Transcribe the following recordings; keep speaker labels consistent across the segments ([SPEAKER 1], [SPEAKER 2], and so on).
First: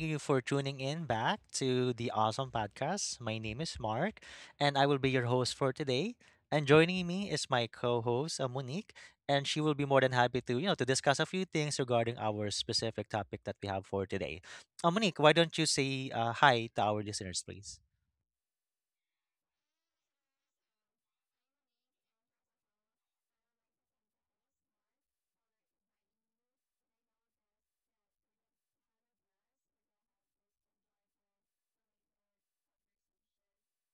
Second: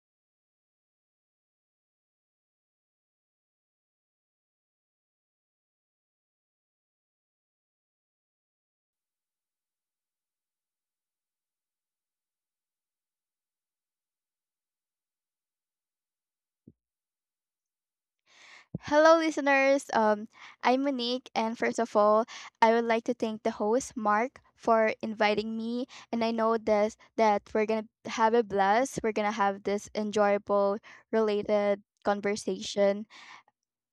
[SPEAKER 1] you for tuning in back to the awesome podcast. My name is Mark, and I will be your host for today. And joining me is my co-host, Monique, and she will be more than happy to, to discuss a few things regarding our specific topic that we have for today. Monique, why don't you say hi to our listeners, please?
[SPEAKER 2] Hello, listeners. I'm Monique, and first of all, I would like to thank the host, Mark, for inviting me. And I know this that we're gonna have a blast. We're gonna have this enjoyable, related conversation.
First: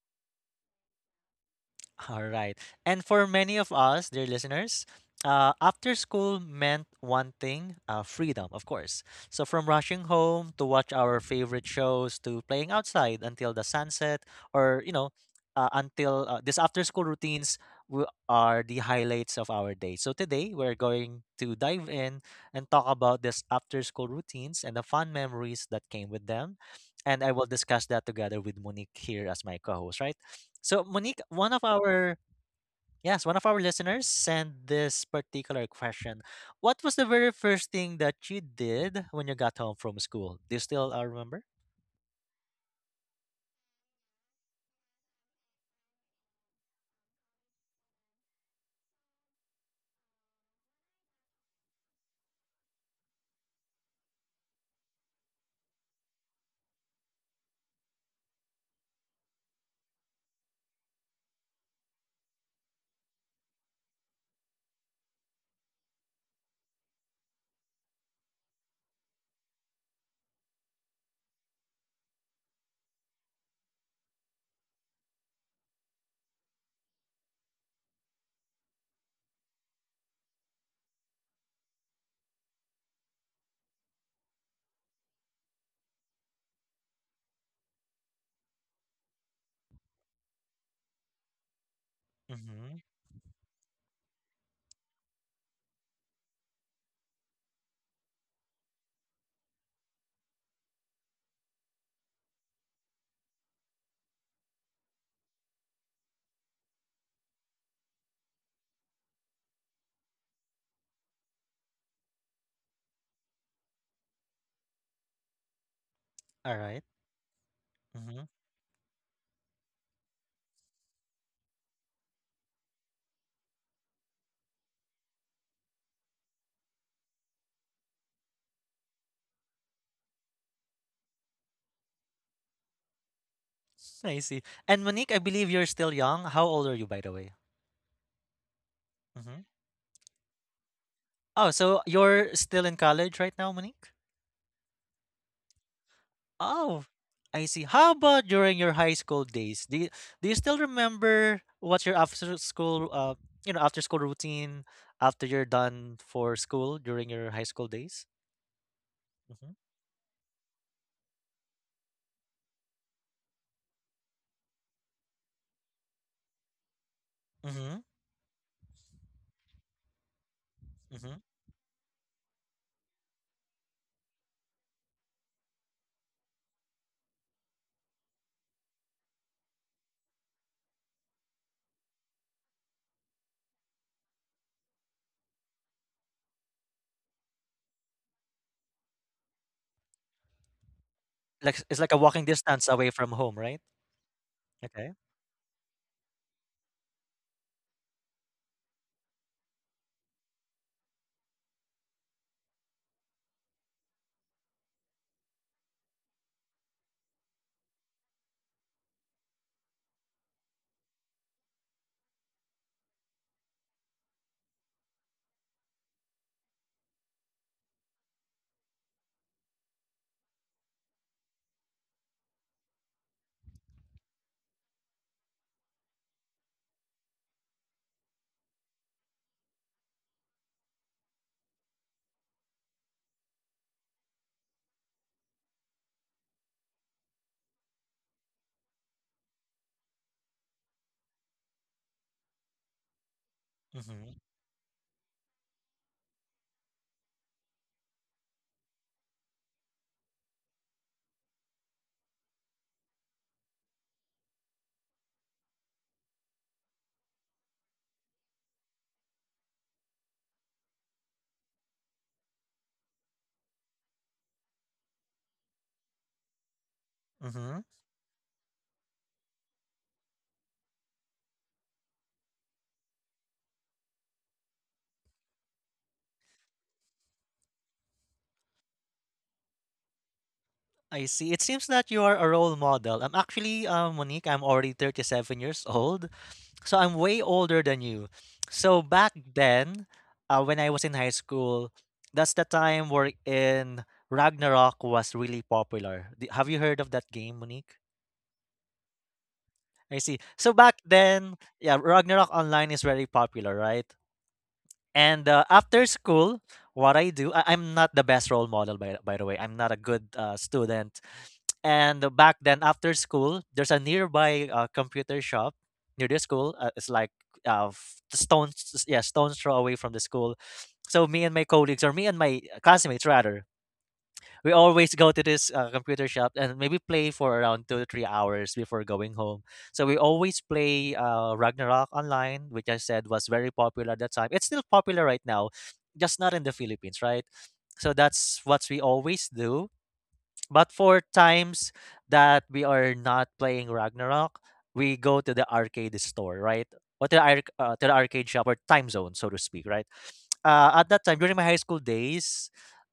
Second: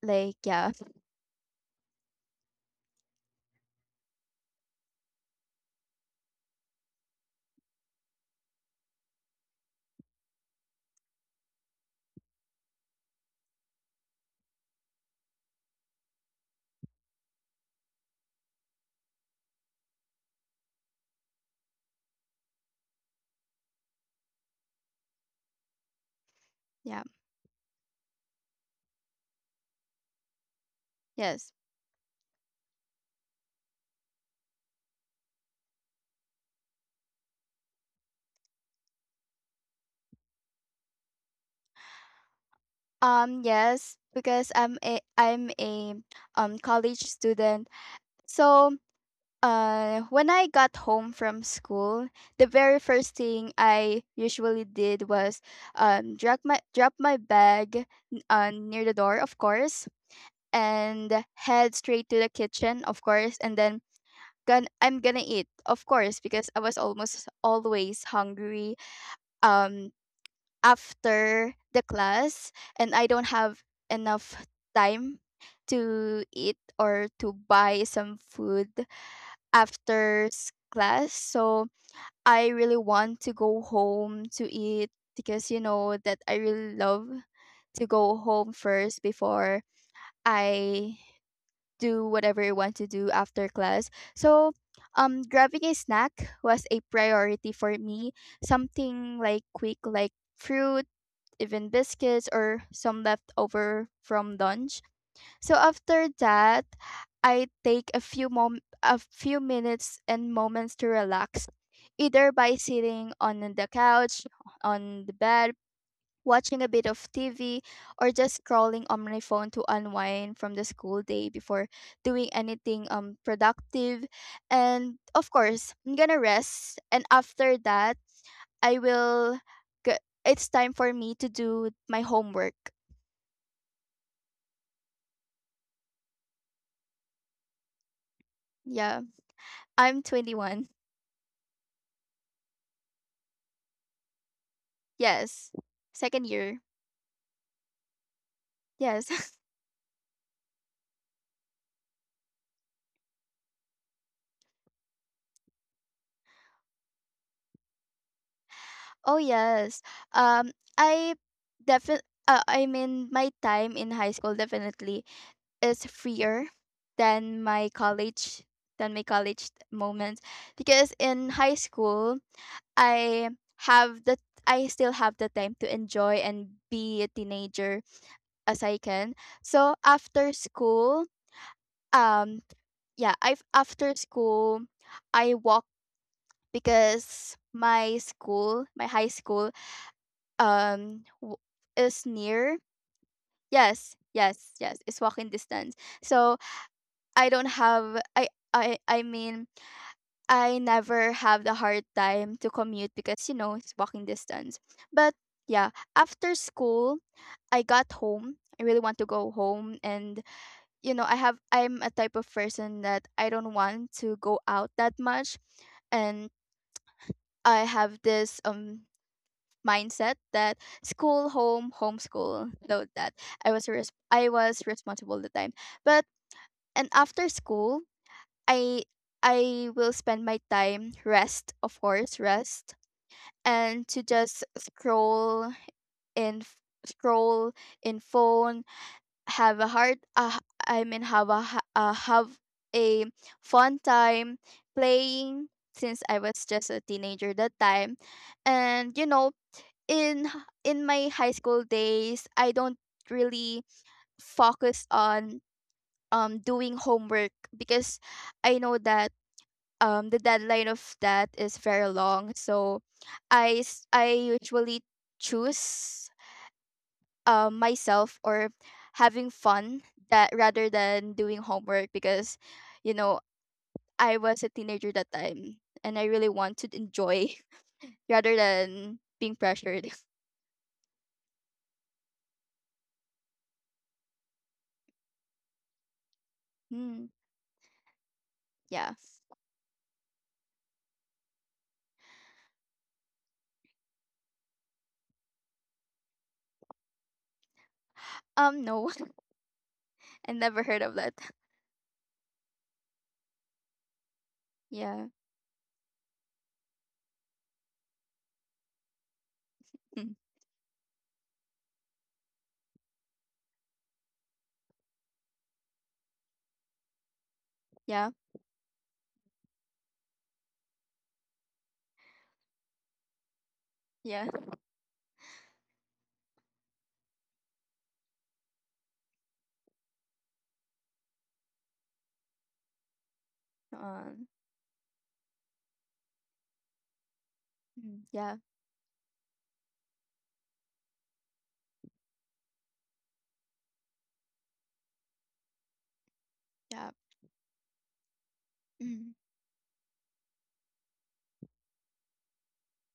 [SPEAKER 2] Like, yeah,
[SPEAKER 1] All right. And for many of us, dear listeners, after school meant one thing, freedom, of course. So from rushing home to watch our favorite shows to playing outside until the sunset, or, until this after school routines are the highlights of our day. So today we're going to dive in and talk about this after school routines and the fun memories that came with them.
[SPEAKER 2] yeah,
[SPEAKER 1] And I will discuss that together with Monique here as my co host, right? So, Monique,
[SPEAKER 2] yes,
[SPEAKER 1] one of our yes, one of our listeners sent this particular question. What was the very first thing that you did when you got home from school? Do you still remember?
[SPEAKER 2] yes, because I'm a college student, so uh, when I got home from school, the very first thing I usually did was drop my bag near the door, of course, and head straight to the kitchen, of course, and then I'm gonna eat, of course, because I was almost always hungry. Um, After the class, and I don't have enough time to eat or to buy some food after class. So I really want to go home to eat because you know that I really love to go home first before I do whatever I want
[SPEAKER 1] Mm-hmm.
[SPEAKER 2] to do after class. So grabbing a snack was a priority for me. Something like quick like fruit, even biscuits or some leftover from lunch. So after that, I take a few minutes and moments to relax, either by sitting on the couch, on the bed,
[SPEAKER 1] All
[SPEAKER 2] watching a
[SPEAKER 1] right.
[SPEAKER 2] bit of TV, or
[SPEAKER 1] Mm-hmm.
[SPEAKER 2] just scrolling on my phone to unwind from the school day before doing anything productive. And of course, I'm gonna rest. And after that, I will. It's time for me to do my homework.
[SPEAKER 1] I see. And Monique, I believe you're still young. How old are you, by the way?
[SPEAKER 2] Yeah,
[SPEAKER 1] Mm-hmm.
[SPEAKER 2] I'm 21.
[SPEAKER 1] Oh, so you're still in college right now, Monique?
[SPEAKER 2] Yes. Second year.
[SPEAKER 1] Oh, I see. How about during your high
[SPEAKER 2] Yes.
[SPEAKER 1] school days? Do you still remember what's your after school you know after school routine after you're done for school during your high school days?
[SPEAKER 2] Oh,
[SPEAKER 1] Mm-hmm.
[SPEAKER 2] yes. Um I I mean my time in high school definitely is freer than my
[SPEAKER 1] Mm-hmm.
[SPEAKER 2] college than my college moments because
[SPEAKER 1] Mm-hmm.
[SPEAKER 2] in high school I have the I still have the time to enjoy and be a teenager as I can. So after school, um yeah, I after school I walk because my school, my high school, um, w-
[SPEAKER 1] Like it's like a
[SPEAKER 2] is
[SPEAKER 1] walking
[SPEAKER 2] near.
[SPEAKER 1] distance away from home, right?
[SPEAKER 2] Yes, yes, yes.
[SPEAKER 1] Okay.
[SPEAKER 2] It's walking distance. So I don't have. I mean, I never have the hard time to commute because you know it's walking distance. But yeah, after school, I got home. I really want to go home and you know, I'm a type of person that I don't want to go out that much and I have this mindset that school, home, homeschool, load that. I was responsible at the time. But And after school, I I will spend my time rest, of course, rest and to just scroll in f- scroll in phone, have a hard I mean have a ha- have a fun
[SPEAKER 1] Mm-hmm.
[SPEAKER 2] time playing since I was just a teenager that time. And you know, in my high school days, I don't really focus on doing homework because I know that the deadline of that is very long. So I usually choose
[SPEAKER 1] Mm-hmm.
[SPEAKER 2] myself or having fun that rather than doing homework because you know I was a teenager that time and I really want to enjoy rather than being pressured.
[SPEAKER 1] I see. It seems that you are a role model. I'm actually, um, Monique, I'm already 37 years old. So I'm
[SPEAKER 2] Hmm.
[SPEAKER 1] way older than you. So
[SPEAKER 2] Yeah.
[SPEAKER 1] back then, when I was in high school, that's the time where in Ragnarok was really popular. Have you heard of that game, Monique?
[SPEAKER 2] No.
[SPEAKER 1] I see.
[SPEAKER 2] I
[SPEAKER 1] So
[SPEAKER 2] never
[SPEAKER 1] back
[SPEAKER 2] heard of that.
[SPEAKER 1] then, yeah, Ragnarok Online is very popular, right?
[SPEAKER 2] Yeah.
[SPEAKER 1] And after school, what I do, I'm not the best role model, by the way. I'm not a good
[SPEAKER 2] Mm.
[SPEAKER 1] student. And back then, after school, there's a nearby computer shop near the school. It's like
[SPEAKER 2] Yeah.
[SPEAKER 1] stones, yeah, stones throw away from the school. So me and my colleagues, or me and my classmates rather,
[SPEAKER 2] Yeah.
[SPEAKER 1] we always go to this computer shop and maybe play for around 2 to 3 hours before going home. So we always play Ragnarok online, which I said was very popular at that
[SPEAKER 2] Um.
[SPEAKER 1] time. It's still popular right now, just not in the Philippines, right? So
[SPEAKER 2] Mm, yeah.
[SPEAKER 1] that's what we always do, but for times that we are not playing Ragnarok, we go to the arcade store, right?
[SPEAKER 2] Yeah.
[SPEAKER 1] Or to to the arcade shop or time
[SPEAKER 2] Mm.
[SPEAKER 1] zone, so to speak, right? At that time, during my high school days,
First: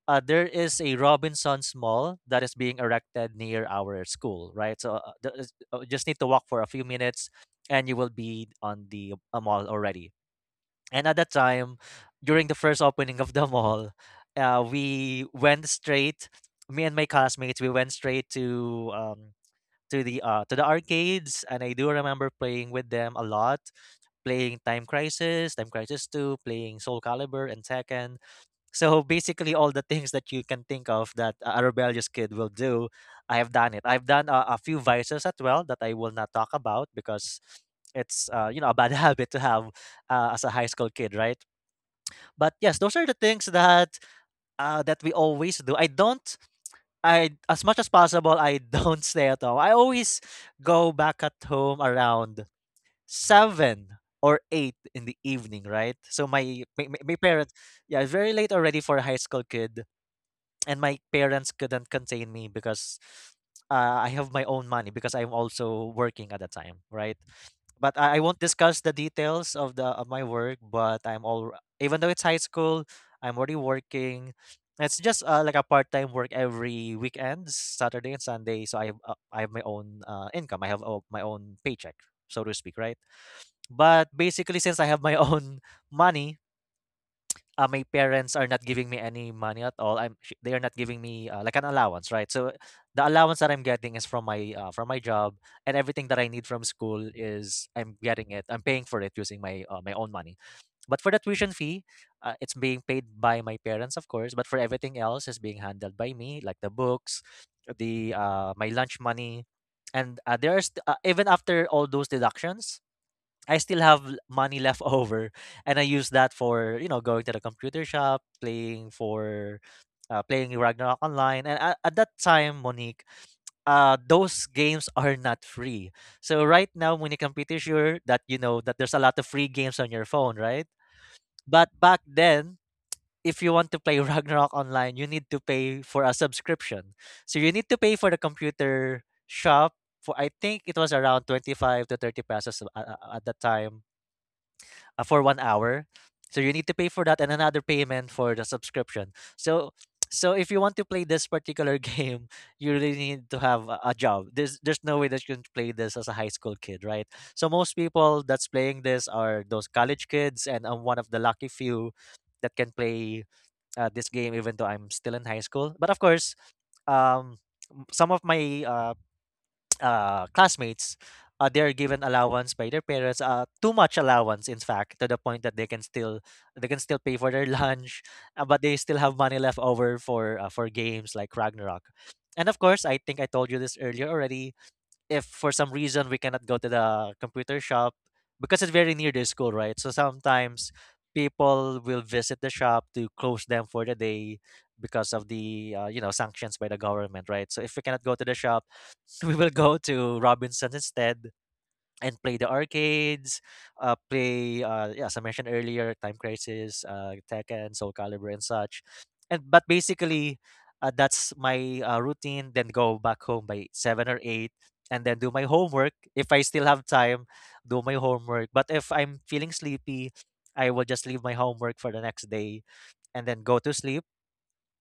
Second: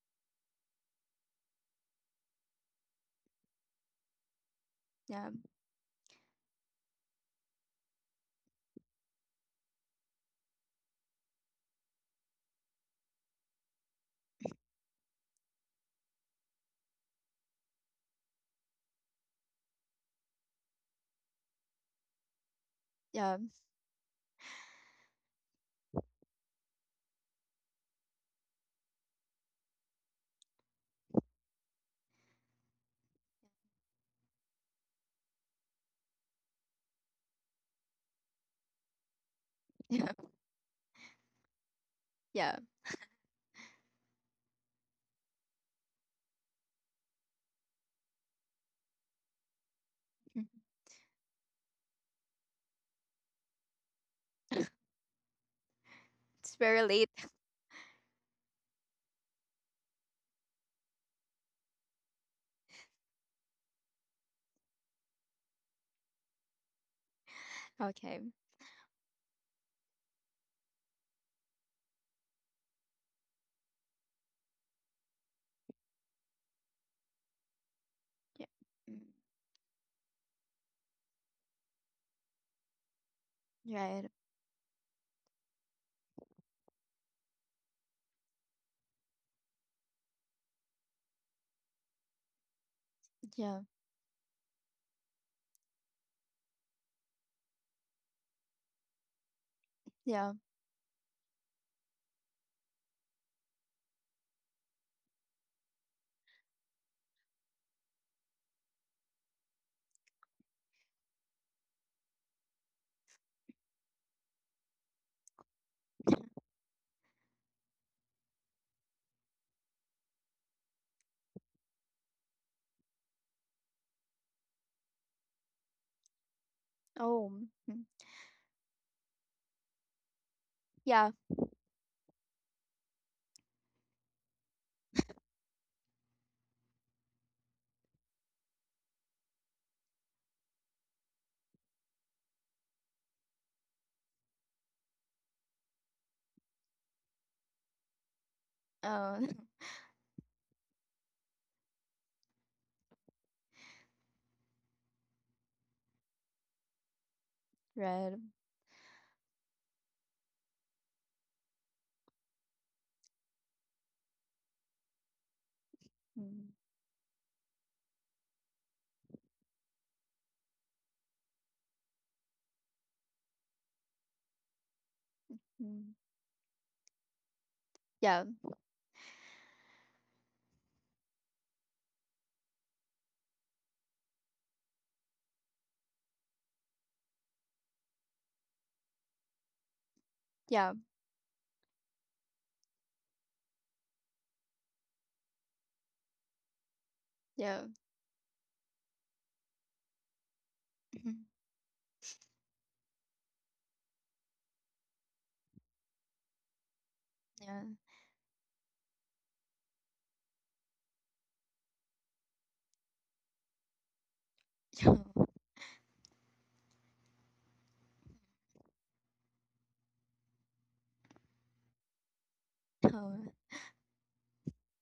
[SPEAKER 1] there is a Robinson's Mall that is being erected near our school, right? So
[SPEAKER 2] Yeah.
[SPEAKER 1] just need to walk for a few minutes and you will be on the mall already. And at that time, during the first opening of the mall, we went straight. Me and my classmates, we went straight to the arcades, and I do remember playing with them a
[SPEAKER 2] Yeah.
[SPEAKER 1] lot, playing Time Crisis, Time Crisis Two, playing Soul Calibur and Tekken. So basically, all the things that you can think of that a rebellious kid will do, I have done it. I've done a few vices as well that I will not talk about because it's, you know, a bad habit to have
[SPEAKER 2] Yeah.
[SPEAKER 1] as a high school kid, right? But
[SPEAKER 2] Yeah.
[SPEAKER 1] yes, those are the things that that we always do. I don't. I, as much as possible, I don't stay at home. I always
[SPEAKER 2] Mm.
[SPEAKER 1] go back at home around seven or eight in the evening, right? So my
[SPEAKER 2] It's very
[SPEAKER 1] my, my
[SPEAKER 2] late.
[SPEAKER 1] my parents, yeah, it's very late already for a high school kid, and my parents couldn't contain me because I have my own money because I'm also working at the time, right? But I
[SPEAKER 2] Okay.
[SPEAKER 1] won't discuss the details of the of my work, but I'm all, even though it's high school, I'm already working. It's just like a part-time work every weekend, Saturday and
[SPEAKER 2] Yeah.
[SPEAKER 1] Sunday. So I
[SPEAKER 2] Mm,
[SPEAKER 1] have, I have my own income. I have my own paycheck, so to speak, right? But
[SPEAKER 2] right.
[SPEAKER 1] basically, since I have my own money, my parents are not giving me any money at all. They are not giving me like an allowance, right? So the allowance that
[SPEAKER 2] Yeah.
[SPEAKER 1] I'm getting is from my, from my job, and everything that I need from school is I'm getting it. I'm paying for it using my, my own
[SPEAKER 2] Yeah.
[SPEAKER 1] money. But for the tuition fee, it's being paid by my parents, of course. But for everything else, is being handled by me, like the books, the my lunch money, and there's even after all those deductions, I still have money left over, and I use that for, you know, going to the computer shop, playing for, playing Ragnarok online. And at that time, Monique, those games are not free. So right now, Monique,
[SPEAKER 2] Oh.
[SPEAKER 1] I'm pretty
[SPEAKER 2] Mm,
[SPEAKER 1] sure that you know that there's a lot of free games on your phone, right?
[SPEAKER 2] yeah.
[SPEAKER 1] But back then, if you want to play Ragnarok online, you need to pay for a subscription. So you need to pay for the computer shop. For I think it was around 25 to 30 pesos at that time, for 1 hour. So you need to pay for that and another payment for the subscription.
[SPEAKER 2] Uh.
[SPEAKER 1] So if you want to play this particular game, you really need to have a job. There's no way that you can play this as a high school kid, right? So most
[SPEAKER 2] Right.
[SPEAKER 1] people that's playing this are those college kids, and I'm one of the lucky few that can play this game even though I'm still in high school. But of course,
[SPEAKER 2] Mm,
[SPEAKER 1] um, some of my, classmates, they're given allowance by their parents, too much allowance, in fact, to the point that
[SPEAKER 2] mm.
[SPEAKER 1] they can still pay for their lunch,
[SPEAKER 2] Yeah.
[SPEAKER 1] but they still have money left over for, for games like Ragnarok. And of course, I think I told you this earlier already, if for some reason we cannot go to the computer shop because it's very near the school, right? So sometimes
[SPEAKER 2] Yeah.
[SPEAKER 1] people will visit the shop to close them for the day because of the, you know, sanctions by the government, right? So
[SPEAKER 2] Yeah.
[SPEAKER 1] if we cannot go to the shop, we will go to Robinson's
[SPEAKER 2] Mhm.
[SPEAKER 1] instead, and play the arcades, play yeah, as I mentioned earlier, Time Crisis,
[SPEAKER 2] Yeah.
[SPEAKER 1] Tekken, Soul Calibur, and such. And but basically, that's my routine. Then go back home by seven or eight,
[SPEAKER 2] Yeah.
[SPEAKER 1] and then do my homework if I still have time. Do my homework. But if I'm feeling sleepy, I will just leave my homework for the next day and
[SPEAKER 2] Oh,
[SPEAKER 1] then go to sleep.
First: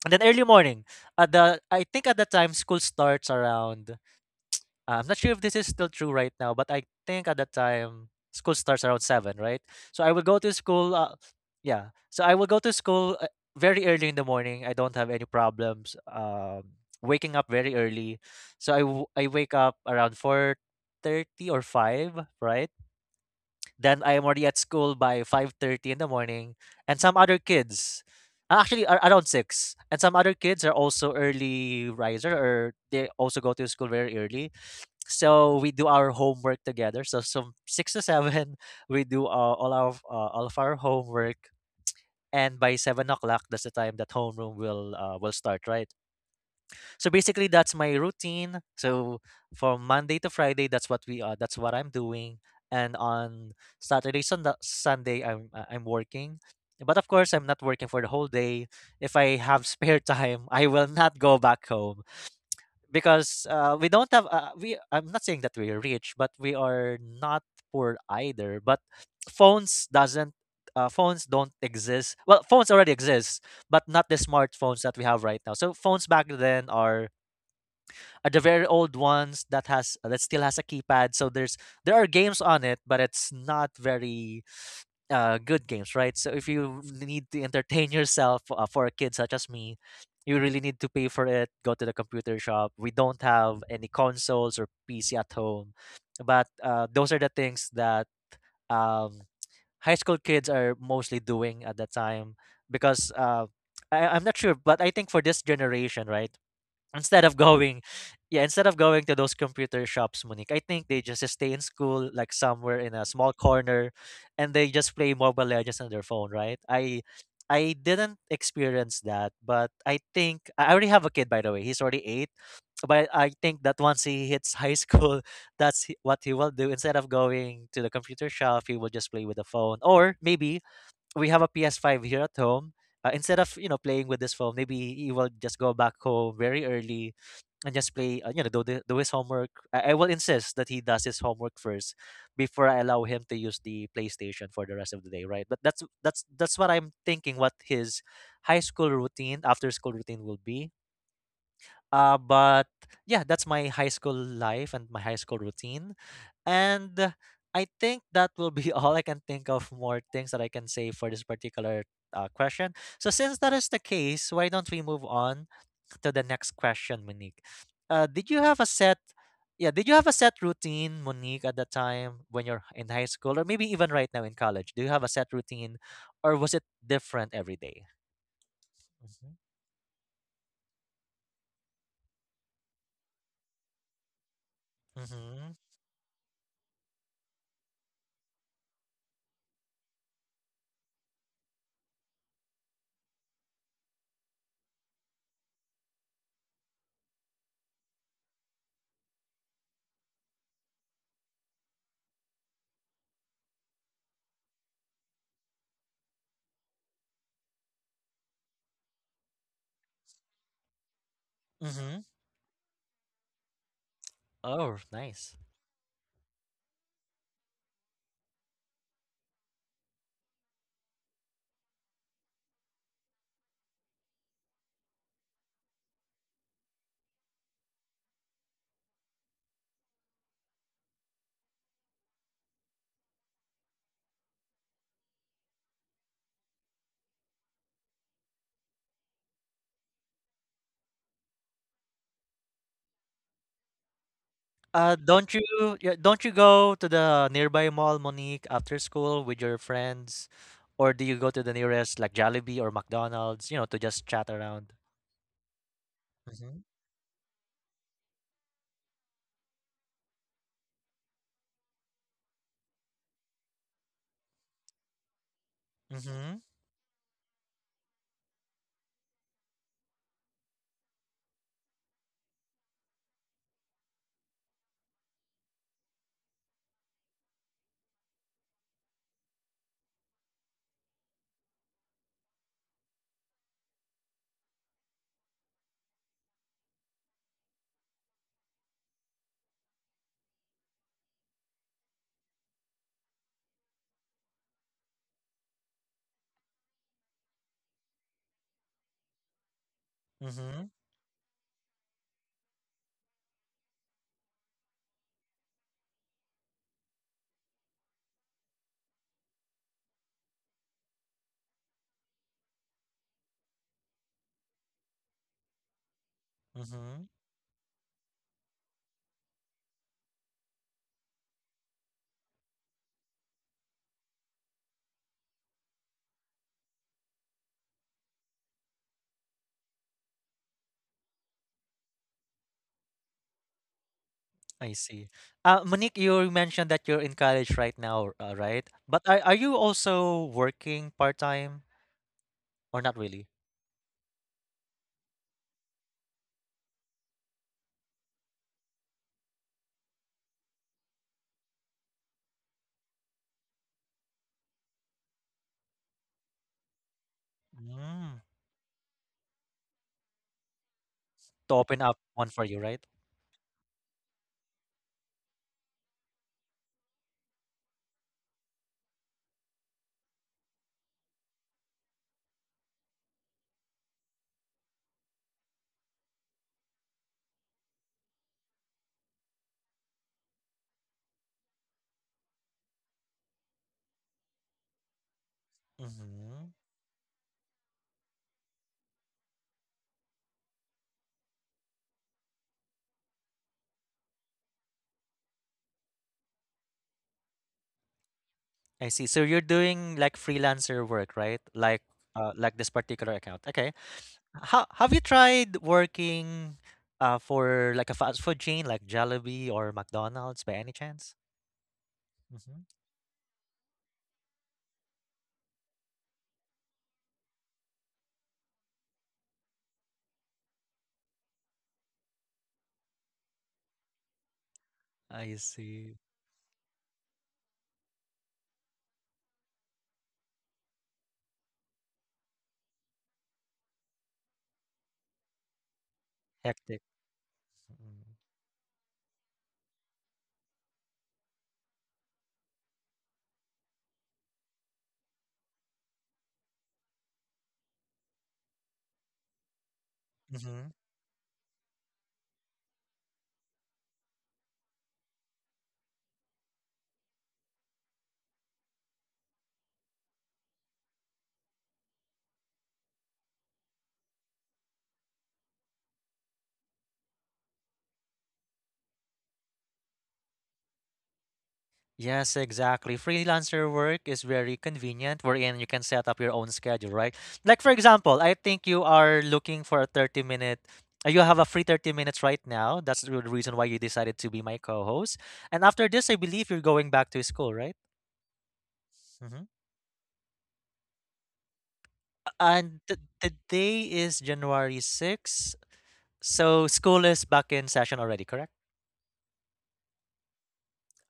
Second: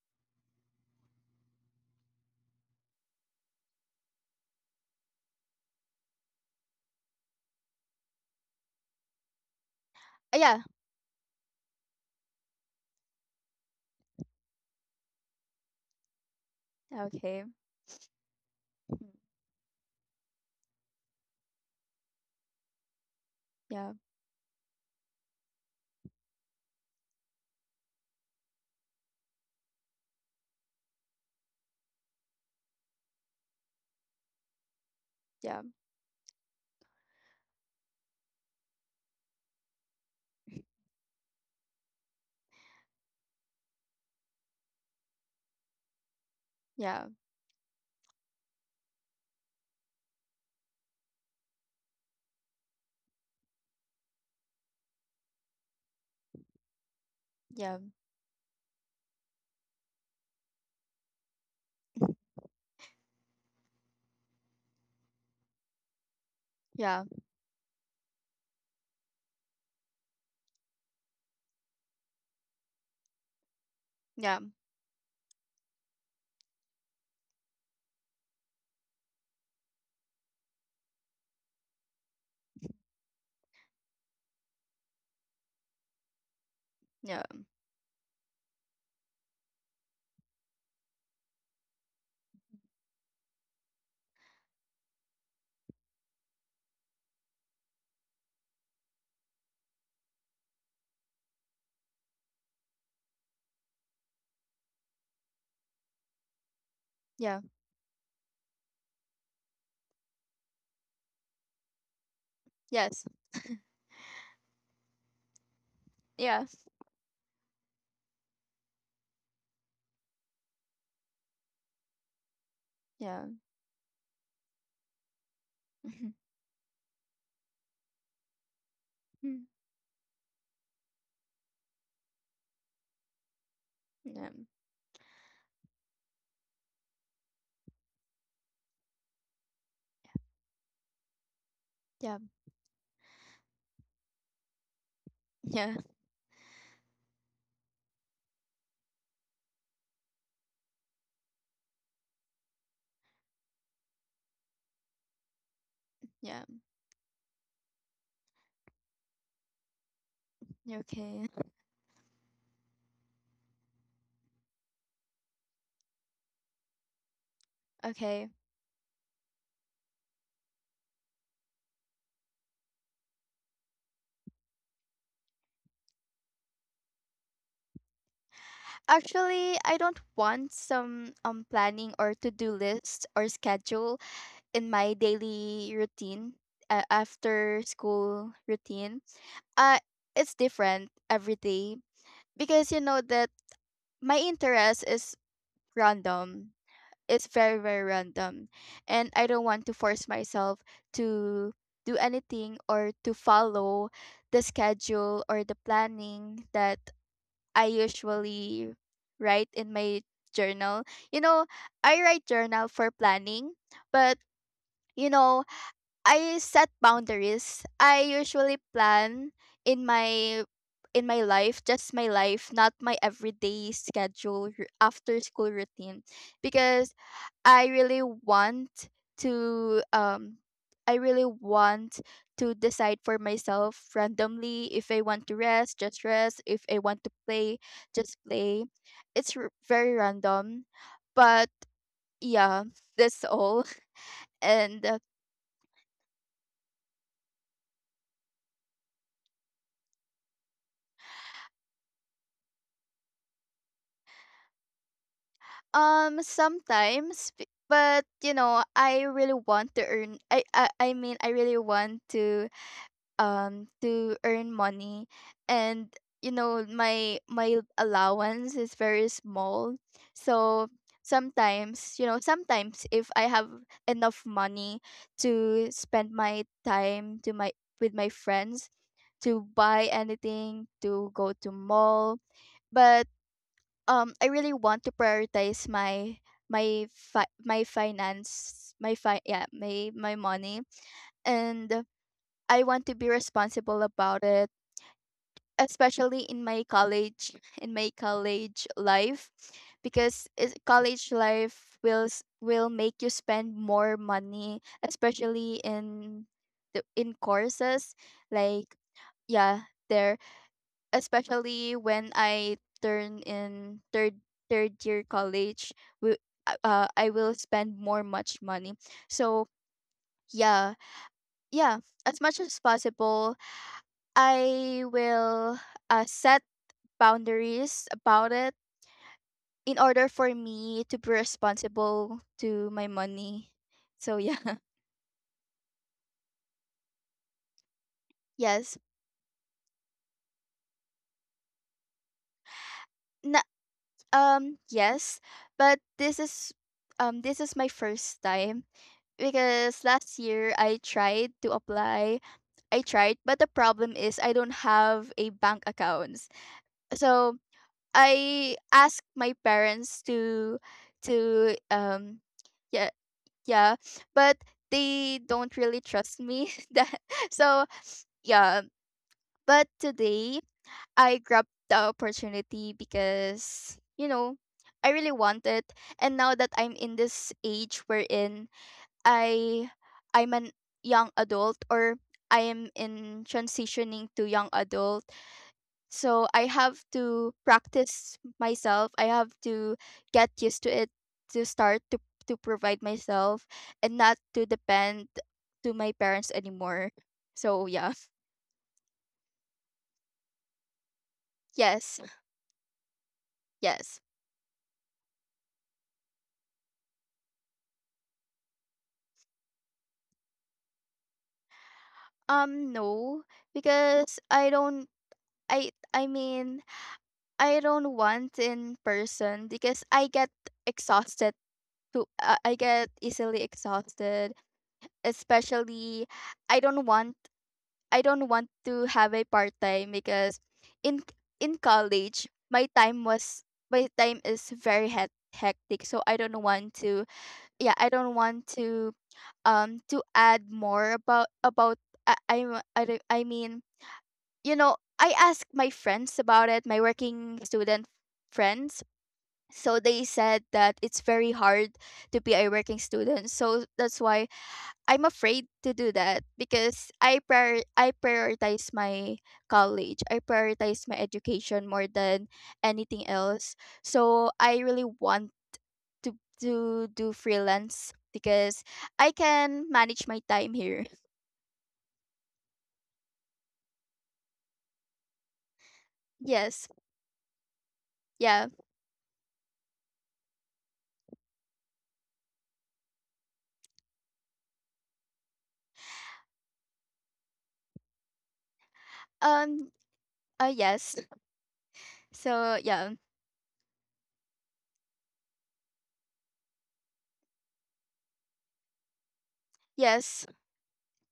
[SPEAKER 1] And then early morning, at the I think at the time school starts around, I'm not sure if this is still true right now, but I think at that time school starts around seven, right? So I will go to
[SPEAKER 2] yeah.
[SPEAKER 1] school. Yeah, so I will go to school, very early in the morning. I don't have any problems waking
[SPEAKER 2] Okay.
[SPEAKER 1] up very early. So
[SPEAKER 2] Mm,
[SPEAKER 1] I wake up around 4:30 or five, right?
[SPEAKER 2] yeah.
[SPEAKER 1] Then I am already at school by 5:30 in the morning, and some other kids. Actually, around 6, and some other kids are also early riser, or they also go to school very early, so
[SPEAKER 2] Yeah.
[SPEAKER 1] we do our homework together, so some 6 to 7 we do all of our homework, and by 7 o'clock, that's the time that homeroom will start, right? So
[SPEAKER 2] Yeah.
[SPEAKER 1] basically, that's my routine. So from Monday to Friday, that's what we that's what I'm doing. And on Saturday, Sunday, I'm working, but of course I'm not working
[SPEAKER 2] Yeah.
[SPEAKER 1] for the whole day. If I have spare time, I will not go back home, because we don't have we I'm not saying that we're rich, but we are
[SPEAKER 2] Yeah.
[SPEAKER 1] not poor either, but phones doesn't phones don't exist. Well, phones already exist, but not the
[SPEAKER 2] Yeah.
[SPEAKER 1] smartphones that we have right now. So phones back then are the very old ones that has that still has a keypad, so there are games on it, but it's not very good games, right? So if you
[SPEAKER 2] Yeah.
[SPEAKER 1] need to entertain yourself, for a kid such as me, you really need to pay for it. Go to the computer shop. We don't have any consoles or PC at home, but those are the things that um, high school kids are mostly doing at that time, because I'm not sure, but I think for this generation, right? Instead of
[SPEAKER 2] Yeah.
[SPEAKER 1] going yeah, instead of going to those computer shops, Monique, I think they just stay in school, like somewhere in a
[SPEAKER 2] Yes.
[SPEAKER 1] small corner, and they just play Mobile Legends on their phone,
[SPEAKER 2] Yeah.
[SPEAKER 1] right? I didn't experience that, but I think, I already have a kid, by the way, he's already 8, but
[SPEAKER 2] Yeah.
[SPEAKER 1] I think that once he hits high school, what he will do. Instead of going to the computer shop, he will just play with the phone, or maybe we have a PS5 here at home. Instead of, playing with
[SPEAKER 2] Yeah.
[SPEAKER 1] this phone, maybe he will just go back home very early and just play you know do, the, do his homework. I will insist that he does his homework first before I allow him to use the PlayStation for the rest of the day, right? But
[SPEAKER 2] Yeah.
[SPEAKER 1] that's what I'm thinking, what his high school routine after school routine will be. But Yeah, that's my high school life and my high school routine.
[SPEAKER 2] Yeah.
[SPEAKER 1] And I think that will be all I can think of. More things that I can
[SPEAKER 2] Yeah.
[SPEAKER 1] say for this
[SPEAKER 2] Okay.
[SPEAKER 1] particular question. So since that is the case, why don't we move on to the next question, Monique. Did
[SPEAKER 2] Okay.
[SPEAKER 1] you have a set? Yeah, did you have a set routine, Monique, at the time when you're in high school, or maybe even right now in college? Do you have a set routine, or was it different every day?
[SPEAKER 2] Actually, I don't want some planning or to-do list or schedule in my
[SPEAKER 1] Mm-hmm.
[SPEAKER 2] daily routine, after school routine. Uh it's different every day because you know that my interest is random. It's very random and I don't want to force myself to do anything or to follow the schedule or the planning that I usually write in my journal. You know,
[SPEAKER 1] Mm-hmm.
[SPEAKER 2] I write journal for planning, but
[SPEAKER 1] Oh,
[SPEAKER 2] you
[SPEAKER 1] nice.
[SPEAKER 2] know, I set boundaries. I usually plan in my in my life, just my life, not my everyday schedule after school routine because I really want to I really want decide for myself randomly if I want to rest, just rest, if I want to play, just play. Very random. But yeah, that's all. And
[SPEAKER 1] Don't you Yeah, don't you go to the nearby mall, Monique, after school with your friends, or do you go to the nearest, like Jollibee or McDonald's, you know, to just chat around? Mm-hmm.
[SPEAKER 2] sometimes but you know, I really want to earn money and you
[SPEAKER 1] Mm-hmm.
[SPEAKER 2] know my allowance is very small so sometimes you know sometimes if I have enough money to spend my time to my with my friends to buy anything to go to mall, but I really want to prioritize my my fi- my finance my fi- yeah my money and I want to be responsible about it, especially in my college, in my college life, because is
[SPEAKER 1] Mm-hmm.
[SPEAKER 2] college life will will make you spend more money, especially in the in courses like yeah there especially when I turn in third year college. we, I will spend more much money so yeah yeah, as much as possible, I will set boundaries about it in order for me to be responsible to my money. So yeah.
[SPEAKER 1] I see. Monique, you mentioned that you're in college right now, right?
[SPEAKER 2] Yes.
[SPEAKER 1] But are you also working part time, or not really?
[SPEAKER 2] Na- yes, but this is my first time because last year I tried to apply. I tried, but the problem is I don't have a bank accounts. So
[SPEAKER 1] Mm,
[SPEAKER 2] I asked my parents to to
[SPEAKER 1] to open up
[SPEAKER 2] um
[SPEAKER 1] one for you, right?
[SPEAKER 2] yeah. Yeah, but they don't really trust me that, so yeah. But today I grabbed the opportunity because you know I really want it, and now that I'm in this age wherein i I'm an young adult, or I am in transitioning to young adult, so I
[SPEAKER 1] Mm-hmm.
[SPEAKER 2] have to practice myself. I have to get used to it to start to provide myself and not to depend to my parents anymore. So yeah.
[SPEAKER 1] I see. So you're doing like freelancer work, right?
[SPEAKER 2] Yes.
[SPEAKER 1] Like this particular account. Okay.
[SPEAKER 2] Yes.
[SPEAKER 1] How have you tried working, for like a fast food chain like Jollibee or McDonald's by any chance?
[SPEAKER 2] Um,
[SPEAKER 1] Mm-hmm.
[SPEAKER 2] no, because I mean I don't want in person because I get exhausted too. Uh, I get easily exhausted,
[SPEAKER 1] I see.
[SPEAKER 2] especially I don't want I don't want to have a part time because in in college my time is hectic, so I don't want
[SPEAKER 1] Hectic.
[SPEAKER 2] to, yeah, I don't want to add more about I wa- I, don't- I mean you know, I asked my friends about it, my working student friends, so they said
[SPEAKER 1] Mm-hmm.
[SPEAKER 2] that it's very hard to be a working student, so that's why I'm afraid to do that because I prioritize my college. I prioritize my education more than anything else. So I really want to do freelance because I can manage my time here.
[SPEAKER 1] Yes, exactly. Freelancer work is very convenient, wherein you can set up your own
[SPEAKER 2] Yes.
[SPEAKER 1] schedule, right? Like, for example, I
[SPEAKER 2] Yeah.
[SPEAKER 1] think you are looking for a 30 minute, you have a free 30 minutes right now. That's the reason why you decided to be my co-host. And after this, I believe you're going back to school, right? Hmm.
[SPEAKER 2] Um yes. So
[SPEAKER 1] And
[SPEAKER 2] yeah.
[SPEAKER 1] the day is January 6th. So school is back in session already, correct?
[SPEAKER 2] Yes.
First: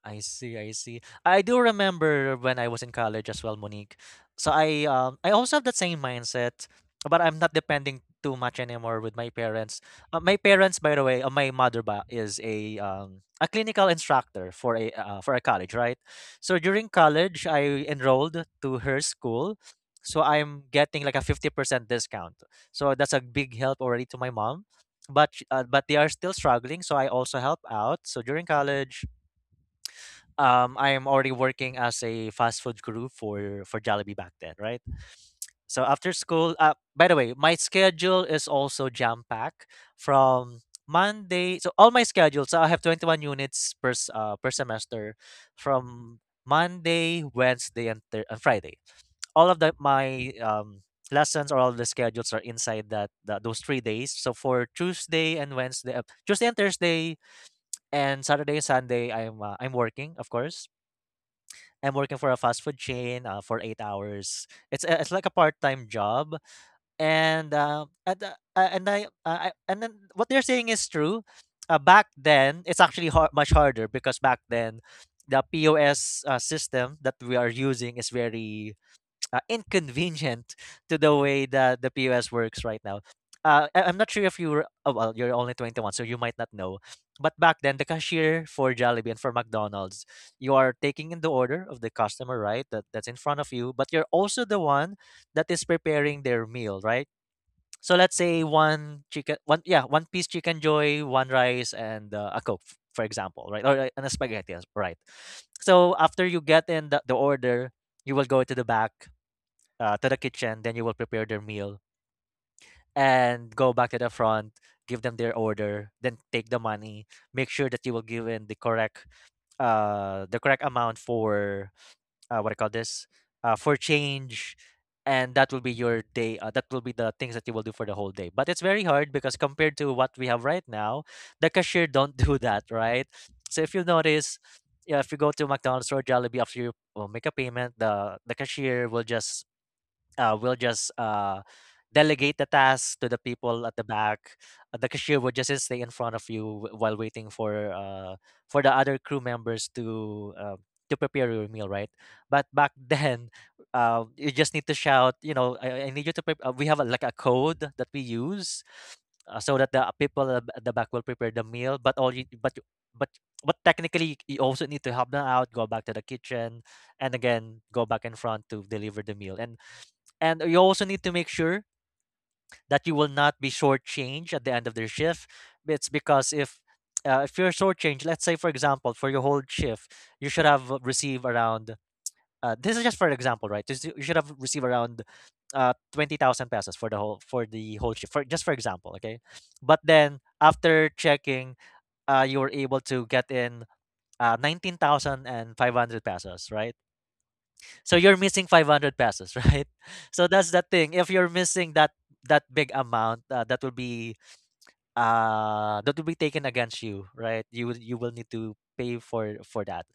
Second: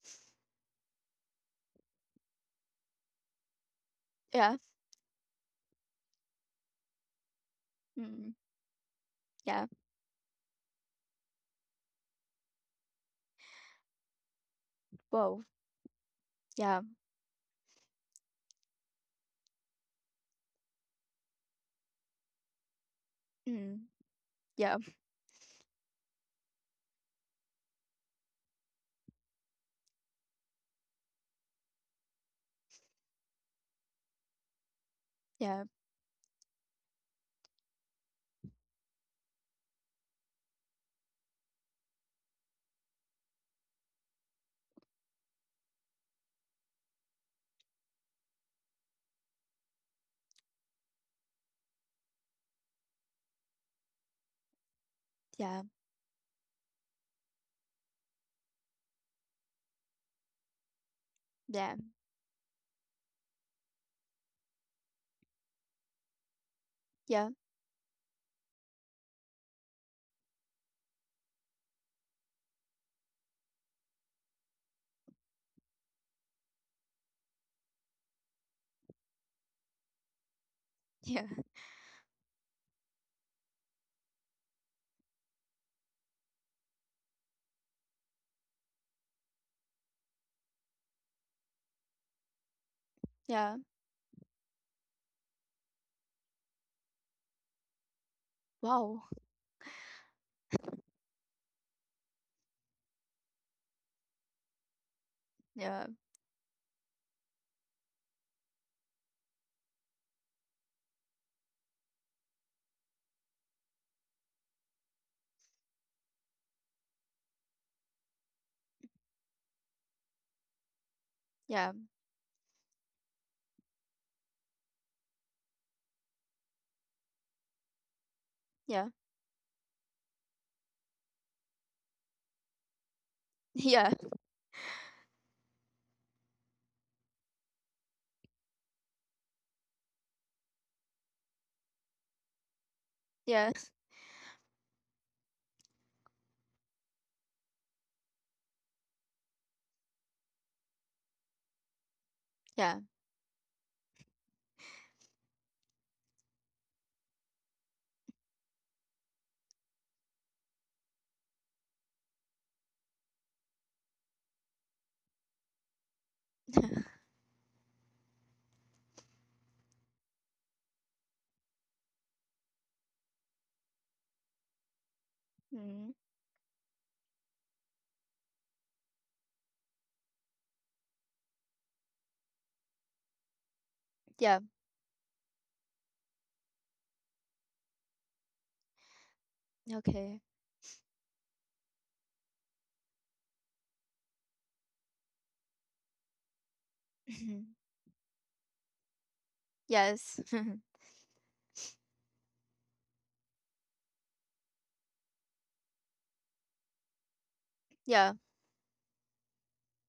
[SPEAKER 1] I see, I see. I do remember when I was in college as well, Monique. So
[SPEAKER 2] Yeah.
[SPEAKER 1] I also have that same mindset, but I'm not depending
[SPEAKER 2] Mm,
[SPEAKER 1] too much anymore with my
[SPEAKER 2] yeah.
[SPEAKER 1] parents. My parents, by the way, my mother ba is a clinical instructor for a
[SPEAKER 2] Whoa.
[SPEAKER 1] college, right? So
[SPEAKER 2] Yeah.
[SPEAKER 1] during college, I enrolled to her school. So I'm getting like a 50% discount. So that's a big
[SPEAKER 2] Mm,
[SPEAKER 1] help already to my mom.
[SPEAKER 2] yeah.
[SPEAKER 1] But they are still struggling, so I also help out. So during college, I am already working as a fast food crew for Jollibee back then, right?
[SPEAKER 2] Yeah.
[SPEAKER 1] So after school, by the way, my schedule is also jam packed from Monday. So all my schedules, so I have 21 units per semester from Monday, Wednesday, and Friday. All of the my lessons, or all the schedules, are inside that, that those 3 days. So for
[SPEAKER 2] Yeah.
[SPEAKER 1] Tuesday and Thursday, and Saturday and Sunday, I'm working, of course.
[SPEAKER 2] Yeah.
[SPEAKER 1] I'm working for a fast food chain, for 8 hours. It's like a part time job,
[SPEAKER 2] Yeah.
[SPEAKER 1] and I and then what they're saying is true. Back then, it's actually har much harder, because back then, the POS system that we are using is very inconvenient to the
[SPEAKER 2] Yeah.
[SPEAKER 1] way that the POS works right now. I'm not sure if you were, oh, well, you're only 21, so you might not know. But back then, the cashier for Jollibee and for McDonald's, you are taking in the order of the customer, right? That's in front of
[SPEAKER 2] Yeah.
[SPEAKER 1] you, but you're also the one that is preparing their meal, right? So let's say one
[SPEAKER 2] Wow.
[SPEAKER 1] chicken, one yeah, one piece chicken joy, one rice, and a coke, for example, right? Or And a spaghetti, yes, right?
[SPEAKER 2] Yeah.
[SPEAKER 1] So after you get in the order, you will go to the back, to the kitchen, then you will prepare their meal and go back to the front, give them their order, then take the money. Make sure that you will give in the correct amount for,
[SPEAKER 2] Yeah.
[SPEAKER 1] what I call this for change, and that will be the things that you will do for the whole day. But it's very
[SPEAKER 2] Yeah.
[SPEAKER 1] hard, because compared to what we have right now, the cashier don't do that, right? So if you
[SPEAKER 2] Yeah,
[SPEAKER 1] notice, yeah, if you go to McDonald's or Jollibee, after you make a payment, the cashier will just delegate the task to the
[SPEAKER 2] yeah,
[SPEAKER 1] people at the back. The cashier will just stay in front of you while waiting for the other crew members to prepare your meal, right? But back
[SPEAKER 2] yeah,
[SPEAKER 1] then, you just need to shout, I need you to prep. We have like a code that we use so that the people at the back will prepare the meal. But all you- but but technically, you also need to help them out, go back to the kitchen, and again go back in front to deliver the meal. And you also need to make sure that you will not be shortchanged at the end of their shift. It's
[SPEAKER 2] mm,
[SPEAKER 1] because if you're shortchanged, let's say for example, for your whole shift, you should have received around, this is just for example, right? You should have
[SPEAKER 2] yeah.
[SPEAKER 1] received around, 20,000 pesos for the whole shift. For just for example, okay. But then
[SPEAKER 2] Okay.
[SPEAKER 1] after checking, you were able to get in, 19,500 pesos, right?
[SPEAKER 2] Mhm.
[SPEAKER 1] So you're missing 500 pesos, right?
[SPEAKER 2] Yes.
[SPEAKER 1] So that's the thing. If you're missing that big amount, that will be taken against you, right? You will you will
[SPEAKER 2] Yeah,
[SPEAKER 1] need to pay for that.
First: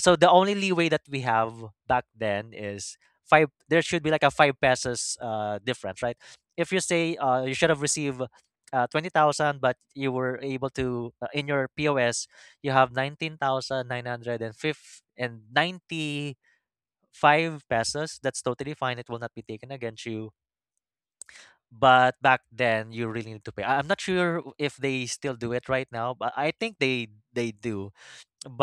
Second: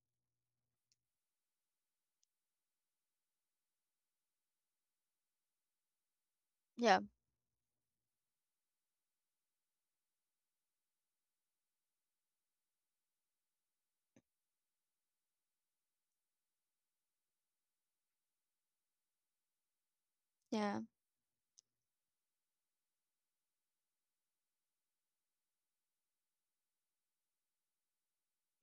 [SPEAKER 1] So the only leeway that we have back then is five. There should be like a 5 pesos difference, right? If you
[SPEAKER 2] yeah,
[SPEAKER 1] say you should have received 20,000, but you were able to, in your POS you have 19,900 and ninety 5 pesos, that's totally fine. It will not be taken against you.
[SPEAKER 2] yeah,
[SPEAKER 1] But back then, you really need to pay. I'm not sure if they still do it right now, but I think they do.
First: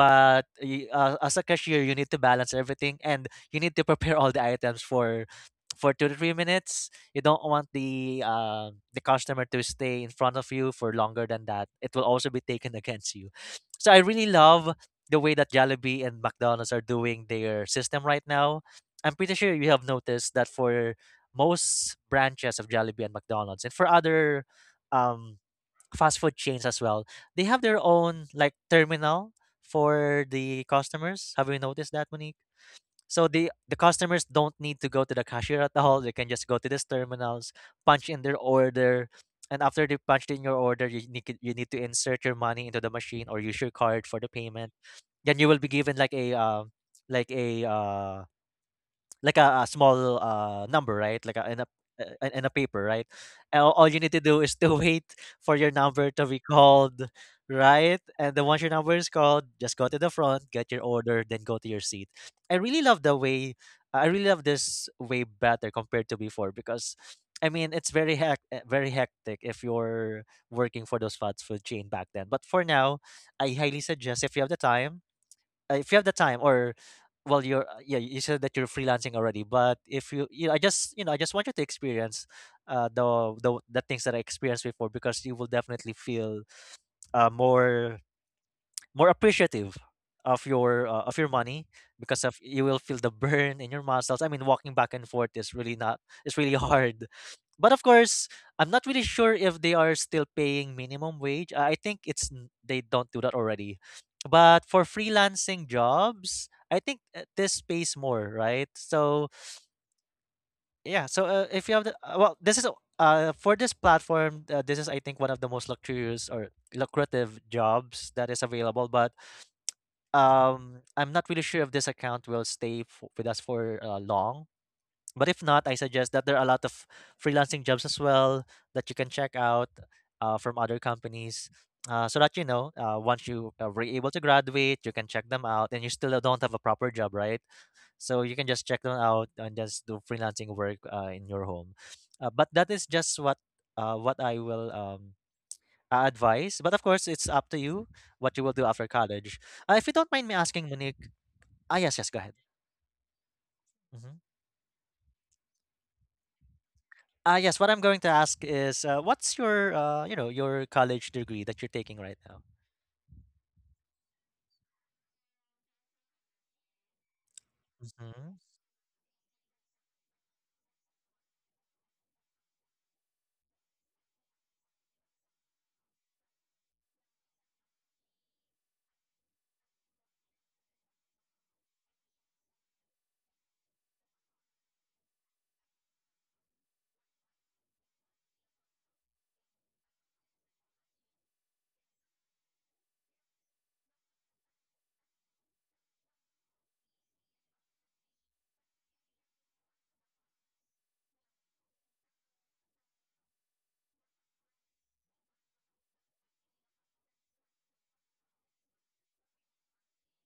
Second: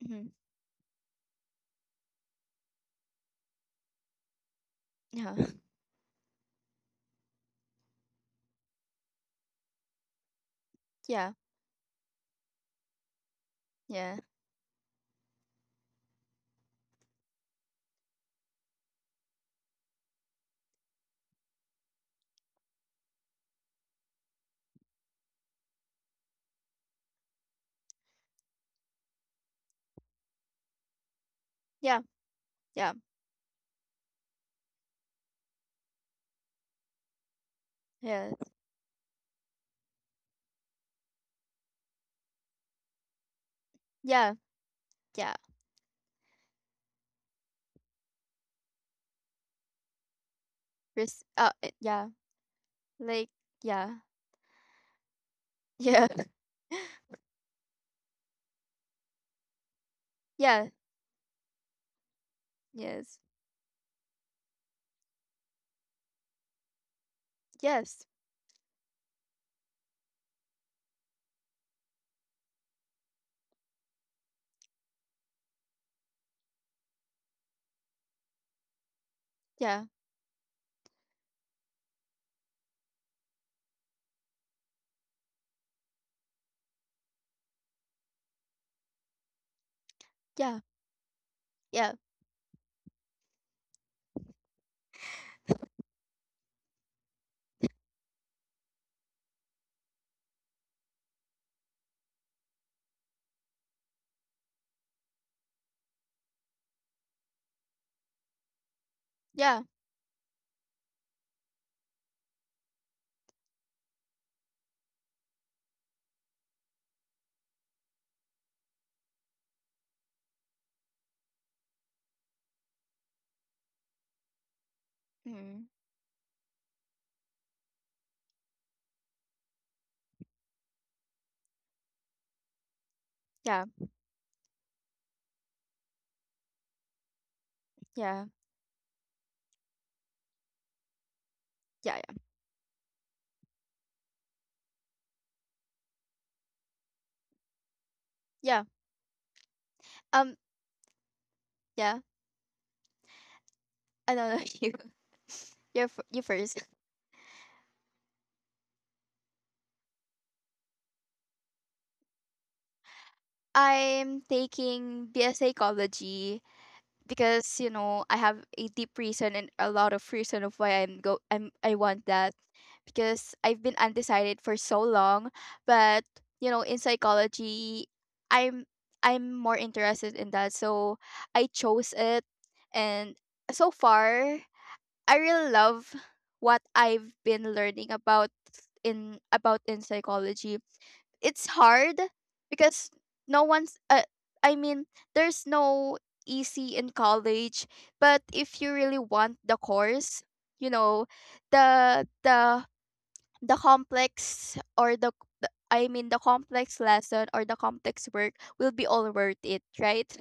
[SPEAKER 2] mhm,
[SPEAKER 1] y- uh, As a cashier, you need to balance everything, and you need to prepare all the items for
[SPEAKER 2] yeah,
[SPEAKER 1] for 2 to 3 minutes. You don't want the customer to stay in front of you for longer
[SPEAKER 2] yeah,
[SPEAKER 1] than that. It will also be taken against you. So I really love the way that Jollibee and McDonald's are doing their system right now. I'm pretty sure you have noticed that, for most branches of Jollibee and McDonald's and for other um fast food chains as well, they have their own like terminal for the customers. Have you noticed
[SPEAKER 2] yeah,
[SPEAKER 1] that, Monique?
[SPEAKER 2] yeah,
[SPEAKER 1] So the customers don't need to go to the cashier at all. They can just go to these terminals, punch in
[SPEAKER 2] yeah,
[SPEAKER 1] their
[SPEAKER 2] yeah,
[SPEAKER 1] order, and after they punched in your order, you need to insert your money into the machine or use your card for the
[SPEAKER 2] yeah,
[SPEAKER 1] payment.
[SPEAKER 2] yeah.
[SPEAKER 1] Then you will be given like a uh, like a small number, right?
[SPEAKER 2] Yeah,
[SPEAKER 1] In a paper, right?
[SPEAKER 2] like,
[SPEAKER 1] And all
[SPEAKER 2] yeah,
[SPEAKER 1] you need to do is to wait for your
[SPEAKER 2] yeah,
[SPEAKER 1] number to be called, right? And then once your number is called, just go to the front,
[SPEAKER 2] yeah,
[SPEAKER 1] get your order, then go to your seat. I really love the
[SPEAKER 2] yes,
[SPEAKER 1] way. I really love this way better compared to before because, I mean, it's
[SPEAKER 2] yes,
[SPEAKER 1] very hectic if you're working for those fast food chain back then. But for now, I highly suggest if you have the time, if you have the time or well you're yeah, you said that you're freelancing already. But
[SPEAKER 2] yeah,
[SPEAKER 1] if you, you, I just want you to experience the, the things that I experienced before, because you will definitely feel more more appreciative
[SPEAKER 2] yeah,
[SPEAKER 1] of your money,
[SPEAKER 2] yeah,
[SPEAKER 1] because of you will feel the burn in your muscles. I mean, walking back and forth is really not it's really hard. But of course, I'm not really sure if they are still paying minimum wage. I think they don't do that already. But for freelancing jobs, I think this pays more, right? So
[SPEAKER 2] yeah,
[SPEAKER 1] yeah, so if you have the well, for this platform, this is, I think, one of the most luxurious or lucrative jobs that is available. But I'm not really sure if this account will stay with us for long, but if not,
[SPEAKER 2] mm,
[SPEAKER 1] I suggest that there are a lot of freelancing jobs as well that you can check out from other companies, so that you know once you
[SPEAKER 2] yeah,
[SPEAKER 1] were able to graduate, you can check them out. And you still don't have a proper job, right? So
[SPEAKER 2] yeah,
[SPEAKER 1] you can just check them out and just do freelancing work in your home.
[SPEAKER 2] yeah, yeah,
[SPEAKER 1] But that is just what I will advise. But of course, it's up to you what you will do
[SPEAKER 2] yeah.
[SPEAKER 1] after college. If you don't mind me
[SPEAKER 2] Um,
[SPEAKER 1] asking, Monique, Ah, yes,
[SPEAKER 2] yeah.
[SPEAKER 1] yes, go ahead.
[SPEAKER 2] I
[SPEAKER 1] Hmm.
[SPEAKER 2] don't know you. You're you first.
[SPEAKER 1] Ah, yes, what I'm going to ask is what's your, you know, your college degree that you're taking right now?
[SPEAKER 2] I'm taking BS Ecology because you know I
[SPEAKER 1] Hmm.
[SPEAKER 2] have a deep reason and a lot of reason of why I want that because I've been undecided for so long, but you know in psychology I'm I'm more interested in that, so I chose it, and so far I really love what I've been learning about in psychology. It's hard because no one's I mean there's no easy in college, but if you really want the course, you know the the the complex or the, the complex lesson or the complex work will be all worth it, right?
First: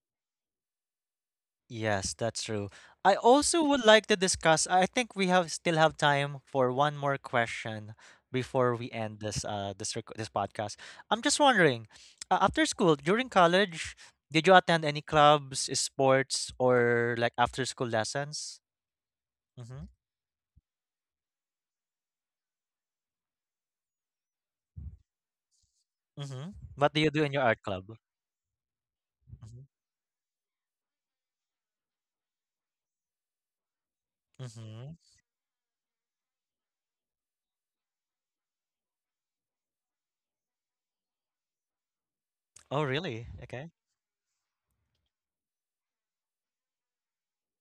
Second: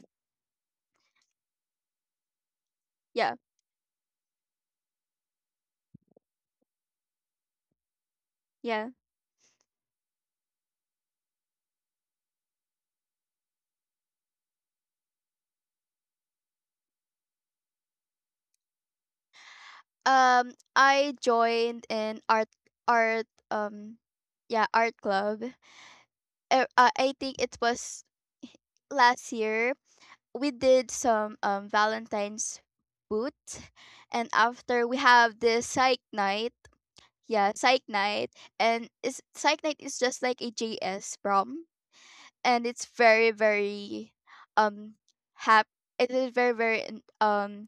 [SPEAKER 1] Yes, that's true. I
[SPEAKER 2] Yeah,
[SPEAKER 1] also would like to discuss, I think we have still have time for one more question before
[SPEAKER 2] yeah.
[SPEAKER 1] we end this this rec this podcast. I'm just wondering, after school, during college, did you attend any clubs, sports, or like after school lessons? Hmm.
[SPEAKER 2] I joined an art art yeah, art club.
[SPEAKER 1] Hmm. What do
[SPEAKER 2] I
[SPEAKER 1] you do
[SPEAKER 2] think
[SPEAKER 1] in your
[SPEAKER 2] it
[SPEAKER 1] art club?
[SPEAKER 2] was last
[SPEAKER 1] Hmm.
[SPEAKER 2] year. We did some Valentine's boot, and after
[SPEAKER 1] Hmm.
[SPEAKER 2] we have the psych night. Yeah, psych night, and it's, psych night is just like a JS prom, and it's
[SPEAKER 1] Oh,
[SPEAKER 2] very
[SPEAKER 1] really? Okay.
[SPEAKER 2] very um hap. It is very um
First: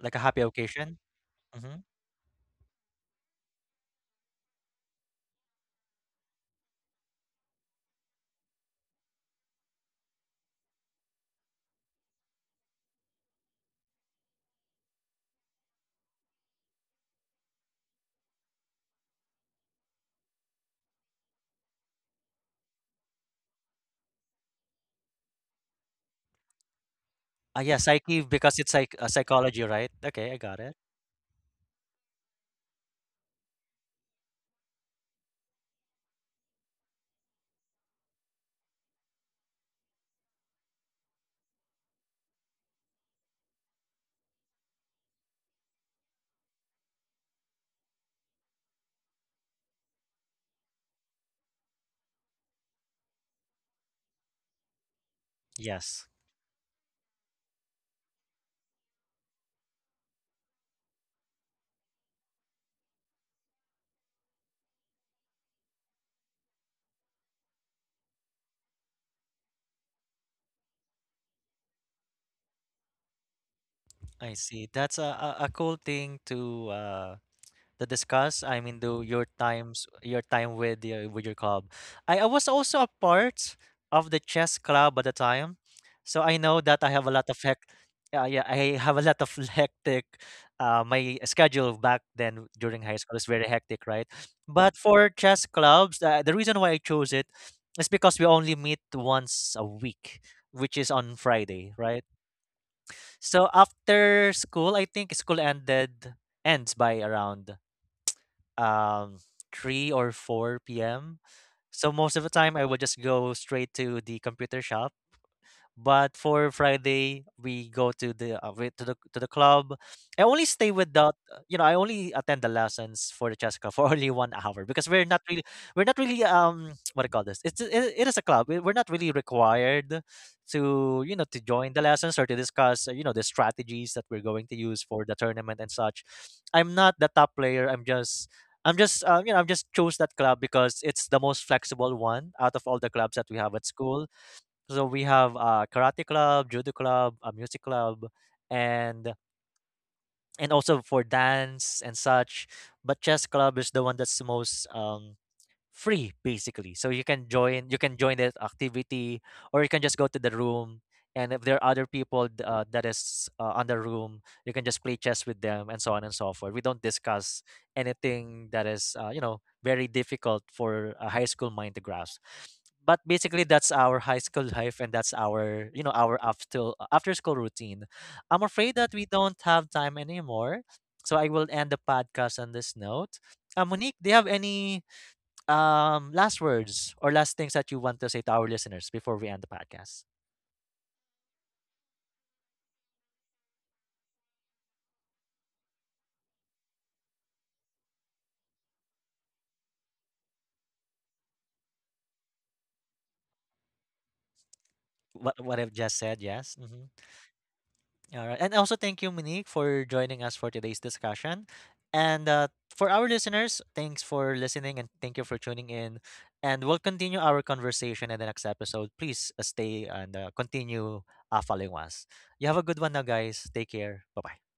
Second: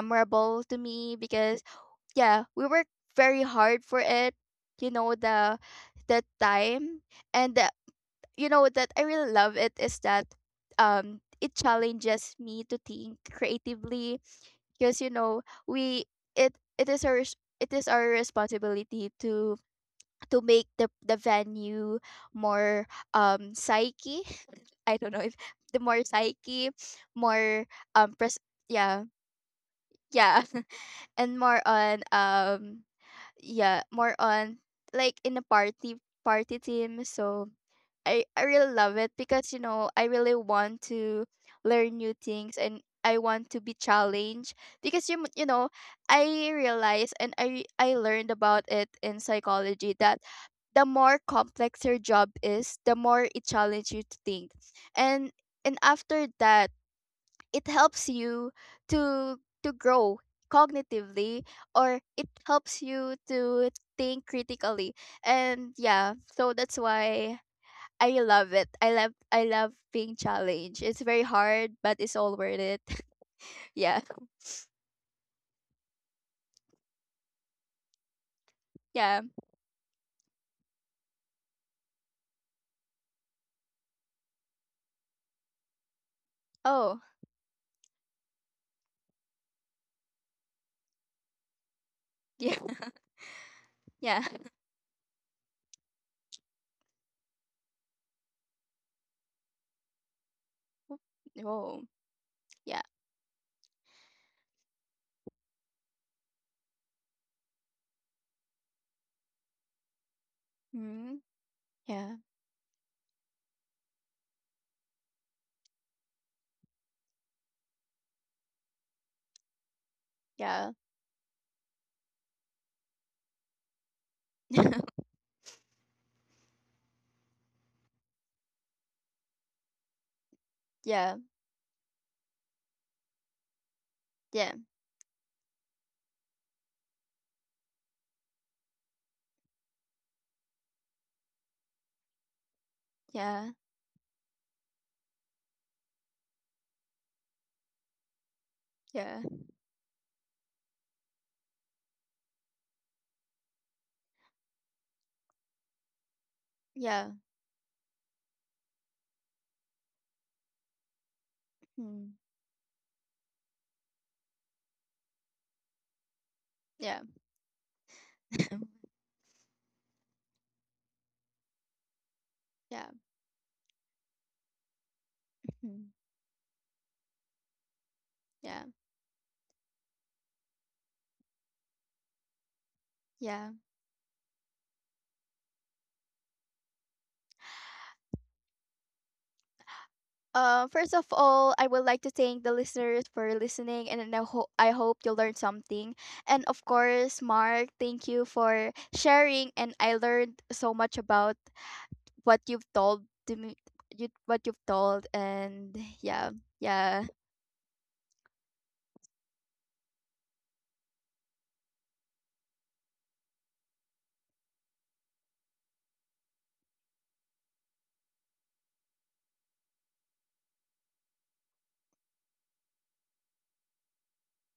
[SPEAKER 1] Like a happy
[SPEAKER 2] to
[SPEAKER 1] occasion?
[SPEAKER 2] me because
[SPEAKER 1] Mm-hmm.
[SPEAKER 2] yeah, we worked very hard for it. You know, the time and the you know that I really love it is that it challenges me to think creatively because you know we it is it is our responsibility to make the venue more psyche. I don't know if the more psyche
[SPEAKER 1] Ah,
[SPEAKER 2] more
[SPEAKER 1] yeah, psyche,
[SPEAKER 2] pres-
[SPEAKER 1] because it's like
[SPEAKER 2] yeah,
[SPEAKER 1] psychology, right? Okay, I
[SPEAKER 2] yeah.
[SPEAKER 1] got it.
[SPEAKER 2] And more on yeah, more on like in a party party team, so I really love it because you know I really want to learn new things and I want to be challenged because you know, I realized and I learned about it in psychology that the more complex your job is, the more it challenges you to think, and and
[SPEAKER 1] Yes,
[SPEAKER 2] after that it helps you to to grow cognitively, or it helps you to think critically. And yeah, so that's why I love it. I love being challenged. It's very hard, but it's all worth it. Yeah.
[SPEAKER 1] I see. That's a cool thing to The discuss. I mean, do your
[SPEAKER 2] Yeah.
[SPEAKER 1] times, your time with your club. I was also a part of the chess club at the time, so I know that I
[SPEAKER 2] Oh.
[SPEAKER 1] have a lot of hec. Yeah, yeah, I have a lot of hectic. My schedule back then
[SPEAKER 2] Yeah.
[SPEAKER 1] during high school is very hectic, right?
[SPEAKER 2] Yeah.
[SPEAKER 1] But for chess clubs, the reason why I chose it is because we only meet once a week, which is on Friday,
[SPEAKER 2] Oh.
[SPEAKER 1] right?
[SPEAKER 2] Yeah.
[SPEAKER 1] So after school, I think school ended ends by around um 3 or 4 p.m.
[SPEAKER 2] Mm.
[SPEAKER 1] So most of
[SPEAKER 2] Yeah.
[SPEAKER 1] the time I would just go straight to the computer shop, but for Friday, we go to the to the to the club. I only stay
[SPEAKER 2] Yeah.
[SPEAKER 1] without, you know, I only attend the lessons for the chess club for only 1 hour, because we're not really what do you call this? It, it is a club. We're not really required to, you
[SPEAKER 2] Yeah.
[SPEAKER 1] know, to join the lessons or to discuss, you know, the strategies that we're going to
[SPEAKER 2] Yeah.
[SPEAKER 1] use for the tournament and such. I'm not the top player. I'm just you know, I'm just chose that club because it's the most flexible one out of all the clubs that we have
[SPEAKER 2] Yeah.
[SPEAKER 1] at school. So we have a karate club, judo club, a music club, and
[SPEAKER 2] Yeah.
[SPEAKER 1] also for dance and such. But chess club is the one that's most free, basically. So
[SPEAKER 2] Yeah.
[SPEAKER 1] you can join that activity, or you can just go to the room, and if there are other
[SPEAKER 2] Mm.
[SPEAKER 1] people that is on the room, you can just play chess with them and so on and so forth. We don't
[SPEAKER 2] Yeah.
[SPEAKER 1] discuss anything that is you know, very difficult for a high school mind to grasp.
[SPEAKER 2] Yeah.
[SPEAKER 1] But basically that's our high school life, and that's our, you
[SPEAKER 2] Mm.
[SPEAKER 1] know, our after school routine. I'm
[SPEAKER 2] Yeah.
[SPEAKER 1] afraid that we don't have time anymore. So I will end the podcast on this note.
[SPEAKER 2] Yeah.
[SPEAKER 1] Monique, do you have any last words or last things that you want to say to our listeners before we end the podcast?
[SPEAKER 2] First of all, I would like to thank the listeners for listening, and then I, I hope you learned something. And of course, Mark, thank you for sharing, and I learned so much about what you've told to me you what you've told
[SPEAKER 1] What I've
[SPEAKER 2] and
[SPEAKER 1] just said.
[SPEAKER 2] yeah,
[SPEAKER 1] Yes. Mm-hmm.
[SPEAKER 2] yeah.
[SPEAKER 1] All right. And also thank you, Monique, for joining us for today's discussion. And for our listeners, thanks for listening, and thank you for tuning in. And we'll continue our conversation in the next episode. Please stay and continue following us. You have a good one now, guys. Take care. Bye bye.